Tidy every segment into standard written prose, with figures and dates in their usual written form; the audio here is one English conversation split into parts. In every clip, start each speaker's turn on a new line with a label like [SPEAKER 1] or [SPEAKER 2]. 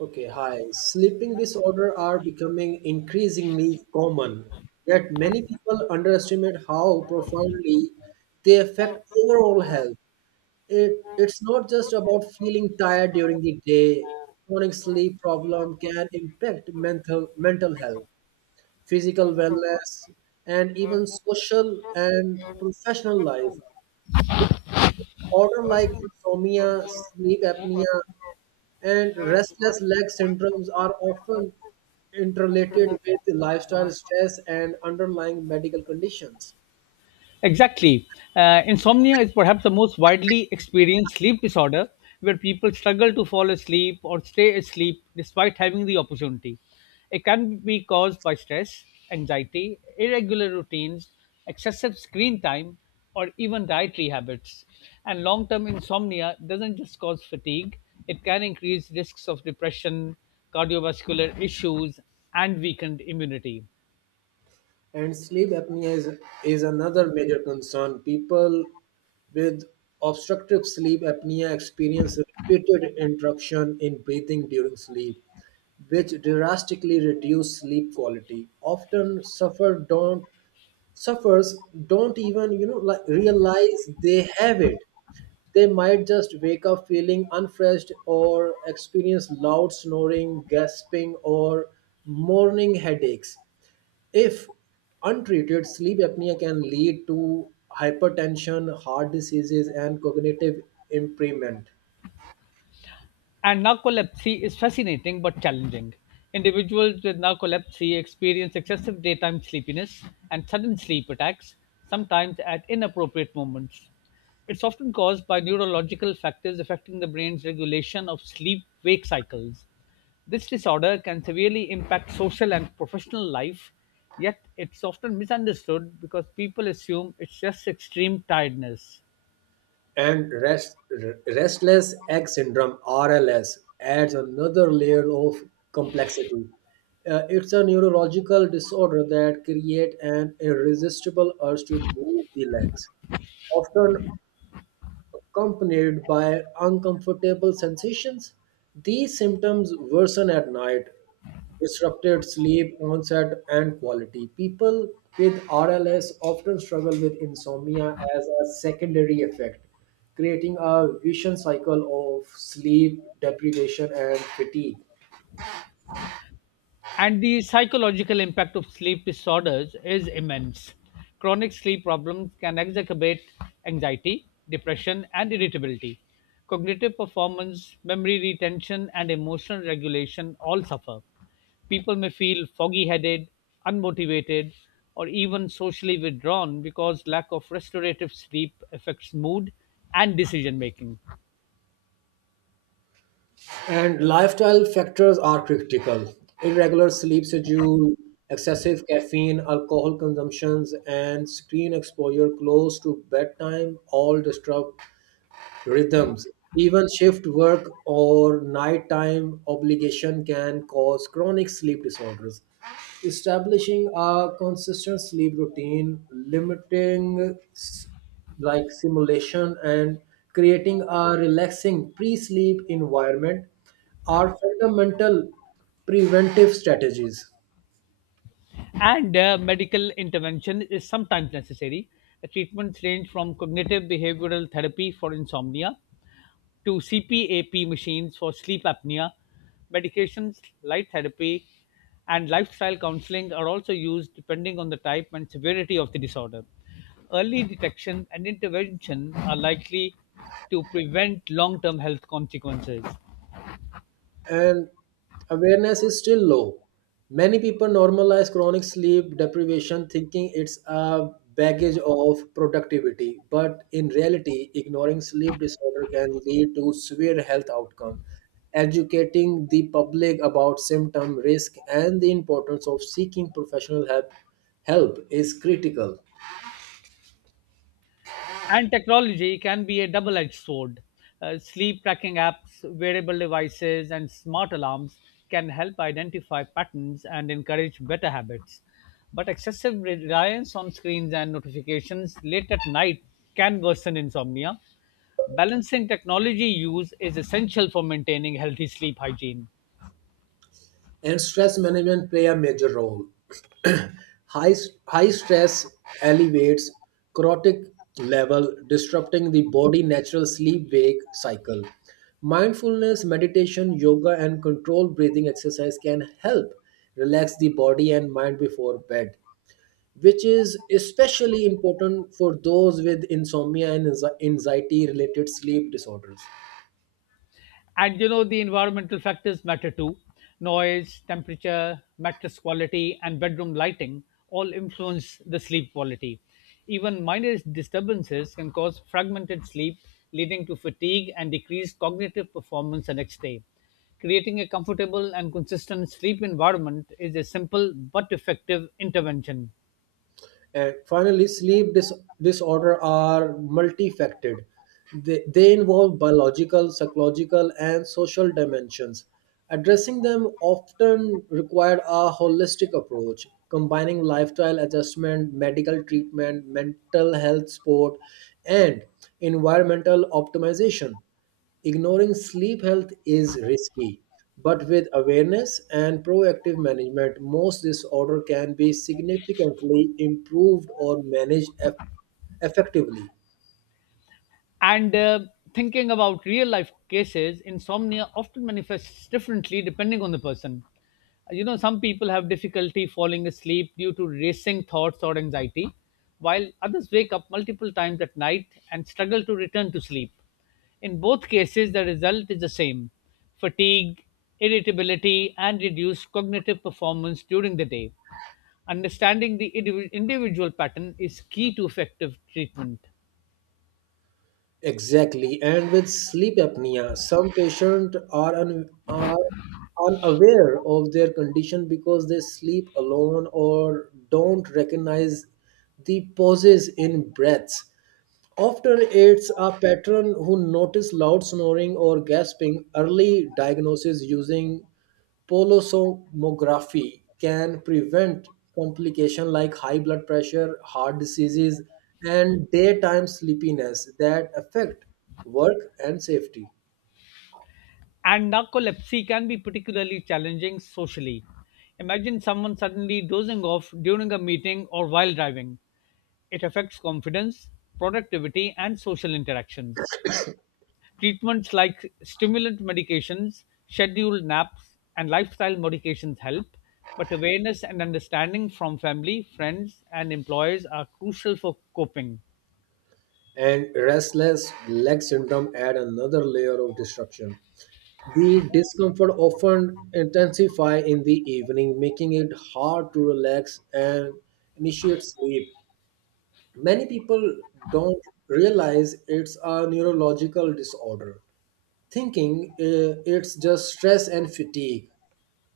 [SPEAKER 1] Okay, hi. Sleeping disorder are becoming increasingly common, yet many people underestimate how profoundly they affect overall health. It's not just about feeling tired during the day. Chronic sleep problem can impact mental health, physical wellness, and even social and professional life. Order like insomnia, sleep apnea, and restless leg syndromes are often interrelated with lifestyle stress and underlying medical conditions.
[SPEAKER 2] Exactly. Insomnia is perhaps the most widely experienced sleep disorder where people struggle to fall asleep or stay asleep despite having the opportunity. It can be caused by stress, anxiety, irregular routines, excessive screen time, or even dietary habits. And long term insomnia doesn't just cause fatigue, it can increase risks of depression, cardiovascular issues, and weakened immunity.
[SPEAKER 1] And sleep apnea is another major concern. People with obstructive sleep apnea experience repeated interruption in breathing during sleep, which drastically reduce sleep quality. Often suffers don't even like realize they have it. They might just wake up feeling unfreshed or experience loud snoring, gasping, or morning headaches. If untreated, sleep apnea can lead to hypertension, heart diseases, and cognitive impairment.
[SPEAKER 2] And narcolepsy is fascinating but challenging. Individuals with narcolepsy experience excessive daytime sleepiness and sudden sleep attacks, sometimes at inappropriate moments. It's often caused by neurological factors affecting the brain's regulation of sleep wake cycles. This disorder can severely impact social and professional life, yet, it's often misunderstood because people assume it's just extreme tiredness.
[SPEAKER 1] And rest, Restless leg syndrome (RLS) adds another layer of complexity. It's a neurological disorder that creates an irresistible urge to move the legs, often accompanied by uncomfortable sensations. These symptoms worsen at night, disrupted sleep, onset, and quality. People with RLS often struggle with insomnia as a secondary effect, creating a vicious cycle of sleep deprivation and fatigue.
[SPEAKER 2] And the psychological impact of sleep disorders is immense. Chronic sleep problems can exacerbate anxiety, depression, and irritability. Cognitive performance, memory retention, and emotional regulation all suffer. People may feel foggy headed, unmotivated, or even socially withdrawn because lack of restorative sleep affects mood and decision making.
[SPEAKER 1] And lifestyle factors are critical. Irregular sleep schedule, excessive caffeine, alcohol consumptions, and screen exposure close to bedtime all disrupt rhythms. Even shift work or nighttime obligation can cause chronic sleep disorders. Establishing a consistent sleep routine, like simulation, and creating a relaxing pre sleep environment are fundamental preventive strategies.
[SPEAKER 2] And medical intervention is sometimes necessary. The treatments range from cognitive behavioral therapy for insomnia to CPAP machines for sleep apnea. Medications, light therapy, and lifestyle counseling are also used depending on the type and severity of the disorder. Early detection and intervention are likely to prevent long term health consequences.
[SPEAKER 1] And awareness is still low. Many people normalize chronic sleep deprivation thinking it's a baggage of productivity, but in reality, ignoring sleep disorder can lead to severe health outcome. Educating the public about symptom risk and the importance of seeking help is critical.
[SPEAKER 2] And technology can be a double edged sword. Sleep tracking apps, wearable devices, and smart alarms can help identify patterns and encourage better habits. But excessive reliance on screens and notifications late at night can worsen insomnia. Balancing technology use is essential for maintaining healthy sleep hygiene.
[SPEAKER 1] And stress management play a major role. high, High stress elevates cortisol level, disrupting the body natural sleep-wake cycle. Mindfulness, meditation, yoga, and controlled breathing exercise can help relax the body and mind before bed, which is especially important for those with insomnia and anxiety related sleep disorders.
[SPEAKER 2] And you know the environmental factors matter too, noise, temperature, mattress quality, and bedroom lighting all influence the sleep quality. Even minor disturbances can cause fragmented sleep, leading to fatigue and decreased cognitive performance the next day. Creating a comfortable and consistent sleep environment is a simple but effective intervention.
[SPEAKER 1] And finally, disorder are multifaceted. They involve biological, psychological, and social dimensions. Addressing them often required a holistic approach, combining lifestyle adjustment, medical treatment, mental health support, and environmental optimization. Ignoring sleep health is risky, but with awareness and proactive management, most disorder can be significantly improved or effectively.
[SPEAKER 2] And thinking about real life cases, insomnia often manifests differently depending on the person. You know, some people have difficulty falling asleep due to racing thoughts or anxiety, while others wake up multiple times at night and struggle to return to sleep. In both cases, the result is the same: fatigue, irritability, and reduced cognitive performance during the day. Understanding the individual pattern is key to effective treatment.
[SPEAKER 1] Exactly, and with sleep apnea, some are unaware of their condition because they sleep alone or don't recognize the pauses in breaths. Often it's a patron who notice loud snoring or gasping. Early diagnosis using polysomnography can prevent complication like high blood pressure, heart diseases, and daytime sleepiness that affect work and safety.
[SPEAKER 2] And narcolepsy can be particularly challenging socially. Imagine someone suddenly dozing off during a meeting or while driving. It affects confidence, productivity, and social interactions. Treatments like stimulant medications, scheduled naps, and lifestyle modifications help, but awareness and understanding from family, friends, and employers are crucial for coping.
[SPEAKER 1] And restless leg syndrome add another layer of disruption. The discomfort often intensify in the evening, making it hard to relax and initiate sleep. Many people don't realize it's a neurological disorder, thinking it's just stress and fatigue.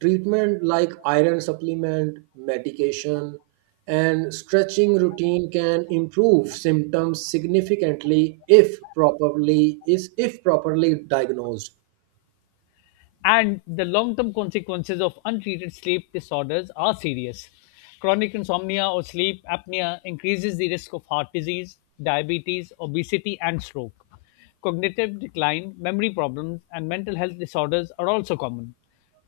[SPEAKER 1] Treatment like iron supplement, medication, and stretching routine can improve symptoms significantly if properly is if properly diagnosed.
[SPEAKER 2] And the long term consequences of untreated sleep disorders are serious. Chronic insomnia or sleep apnea increases the risk of heart disease, diabetes, obesity, and stroke. Cognitive decline, memory problems, and mental health disorders are also common.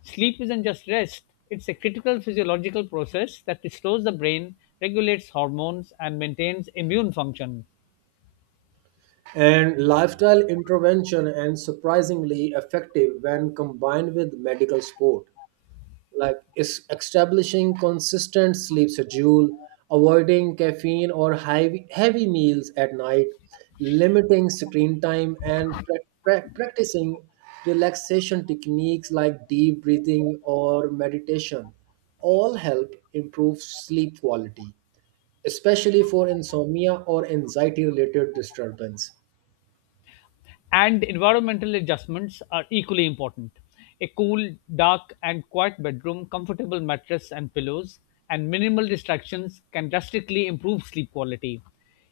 [SPEAKER 2] Sleep isn't just rest, it's a critical physiological process that restores the brain, regulates hormones, and maintains immune function.
[SPEAKER 1] And lifestyle intervention and surprisingly effective when combined with medical support. Like is establishing consistent sleep schedule, avoiding caffeine or heavy meals at night, limiting screen time, and practicing relaxation techniques like deep breathing or meditation all help improve sleep quality, especially for insomnia or anxiety related disturbance.
[SPEAKER 2] And environmental adjustments are equally important. A cool, dark, and quiet bedroom, comfortable mattress and pillows, and minimal distractions can drastically improve sleep quality.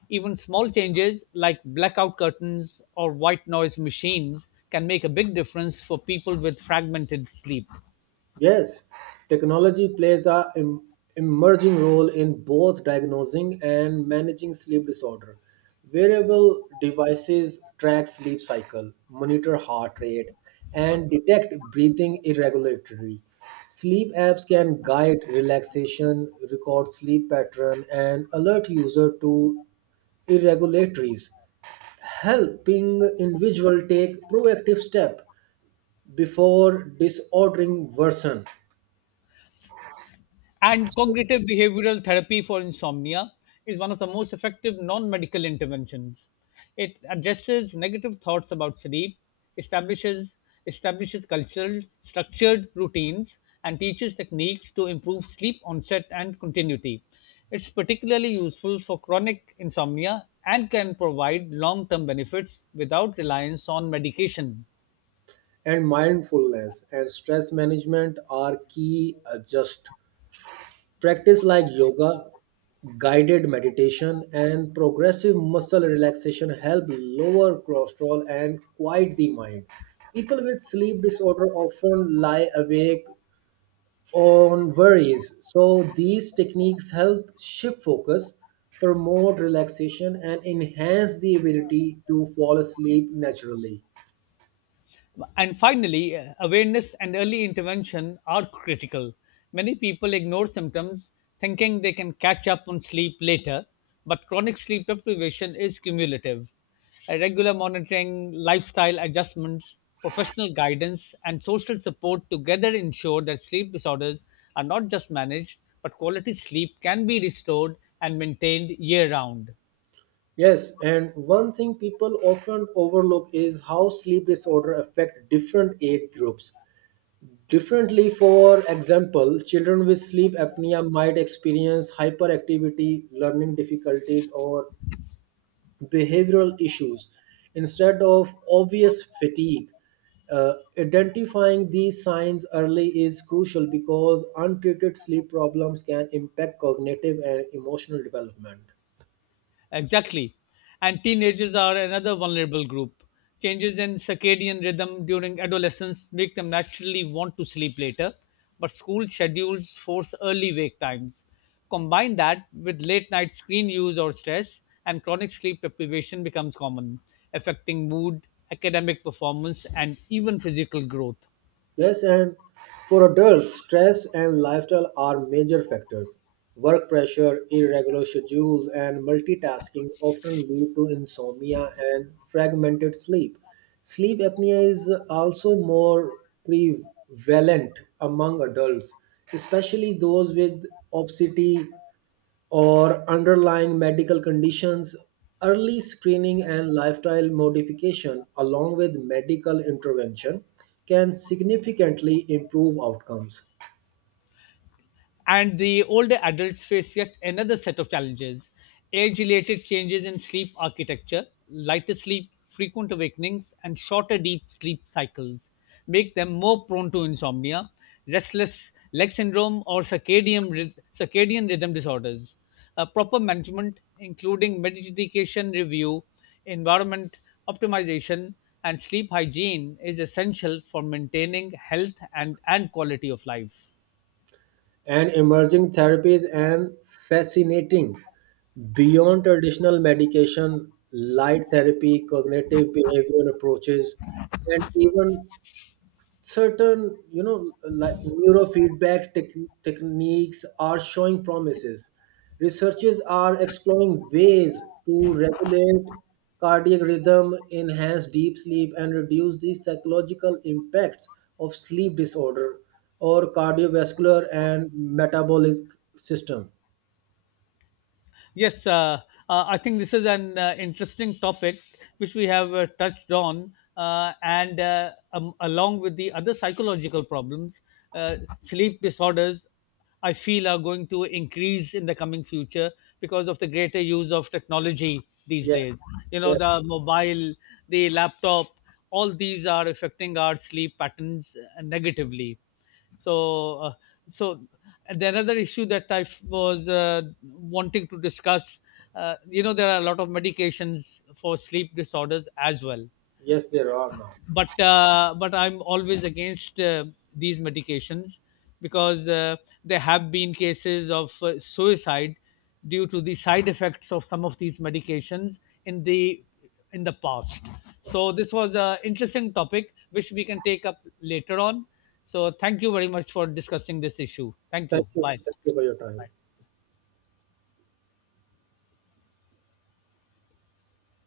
[SPEAKER 2] Even small changes like blackout curtains or white noise machines can make a big difference for people with fragmented sleep.
[SPEAKER 1] Yes, technology plays emerging role in both diagnosing and managing sleep disorder. Wearable devices track sleep cycle, monitor heart rate, and detect breathing irregularity. Sleep apps can guide relaxation, record sleep pattern, and alert user to irregularities, helping individual take proactive step before disordering worsen.
[SPEAKER 2] And cognitive behavioral therapy for insomnia is one of the most effective non medical interventions. It addresses negative thoughts about sleep, establishes, establishes cultural, structured routines, and teaches techniques to improve sleep onset and continuity. It's particularly useful for chronic insomnia and can provide long term benefits without reliance on medication.
[SPEAKER 1] And mindfulness and stress management are key. Just practice like yoga, guided meditation, and progressive muscle relaxation help lower cholesterol and quiet the mind. People with sleep disorder often lie awake on worries, so these techniques help shift focus, promote relaxation, and enhance the ability to fall asleep naturally.
[SPEAKER 2] And finally, awareness and early intervention are critical. Many people ignore symptoms thinking they can catch up on sleep later, but chronic sleep deprivation is cumulative. Regular monitoring, lifestyle adjustments, professional guidance, and social support together ensure that sleep disorders are not just managed, but quality sleep can be restored and maintained year round.
[SPEAKER 1] Yes, and one thing people often overlook is how sleep disorder affect different age groups. Differently, for example, children with sleep apnea might experience hyperactivity, learning difficulties, or behavioral issues instead of obvious fatigue. Identifying these signs early is crucial because untreated sleep problems can impact cognitive and emotional development.
[SPEAKER 2] Exactly. And teenagers are another vulnerable group. Changes in circadian rhythm during adolescence make them naturally want to sleep later, but school schedules force early wake times. Combine that with late night screen use or stress, and chronic sleep deprivation becomes common, affecting mood, academic performance, and even physical growth.
[SPEAKER 1] Yes, and for adults, stress and lifestyle are major factors. Work pressure, irregular schedules, and multitasking often lead to insomnia and fragmented sleep. Sleep apnea is also more prevalent among adults, especially those with obesity, or underlying medical conditions. Early screening and lifestyle modification, along with medical intervention, can significantly improve outcomes.
[SPEAKER 2] And the older adults face yet another set of challenges: age related changes in sleep architecture, lighter sleep, frequent awakenings, and shorter deep sleep cycles make them more prone to insomnia, restless leg syndrome, or circadian rhythm disorders. Proper management, including medication review, environment optimization, and sleep hygiene, is essential for maintaining health and quality of life.
[SPEAKER 1] And emerging therapies and fascinating beyond traditional medication, light therapy, cognitive behavioral approaches, and even certain neurofeedback techniques are showing promises. Researchers are exploring ways to regulate cardiac rhythm, enhance deep sleep, and reduce the psychological impacts of sleep disorder or cardiovascular and metabolic system.
[SPEAKER 2] Yes, uh, I think this is an interesting topic which we have touched on, and along with the other psychological problems, sleep disorders, I feel, are going to increase in the coming future because of the greater use of technology these days.
[SPEAKER 1] Yes.
[SPEAKER 2] You know,
[SPEAKER 1] Yes.
[SPEAKER 2] the mobile, the laptop, all these are affecting our sleep patterns negatively, so uh, so and the another issue that I was wanting to discuss, you know, there are a lot of medications for sleep disorders as well,
[SPEAKER 1] Yes, there are now.
[SPEAKER 2] but I'm always against these medications, because there have been cases of suicide due to the side effects of some of these medications in the in the past. So this was an interesting topic which we can take up later on. So thank you very much for discussing this issue. Thank
[SPEAKER 1] Thank
[SPEAKER 2] you.
[SPEAKER 1] you.
[SPEAKER 2] Bye.
[SPEAKER 1] Thank you for your time.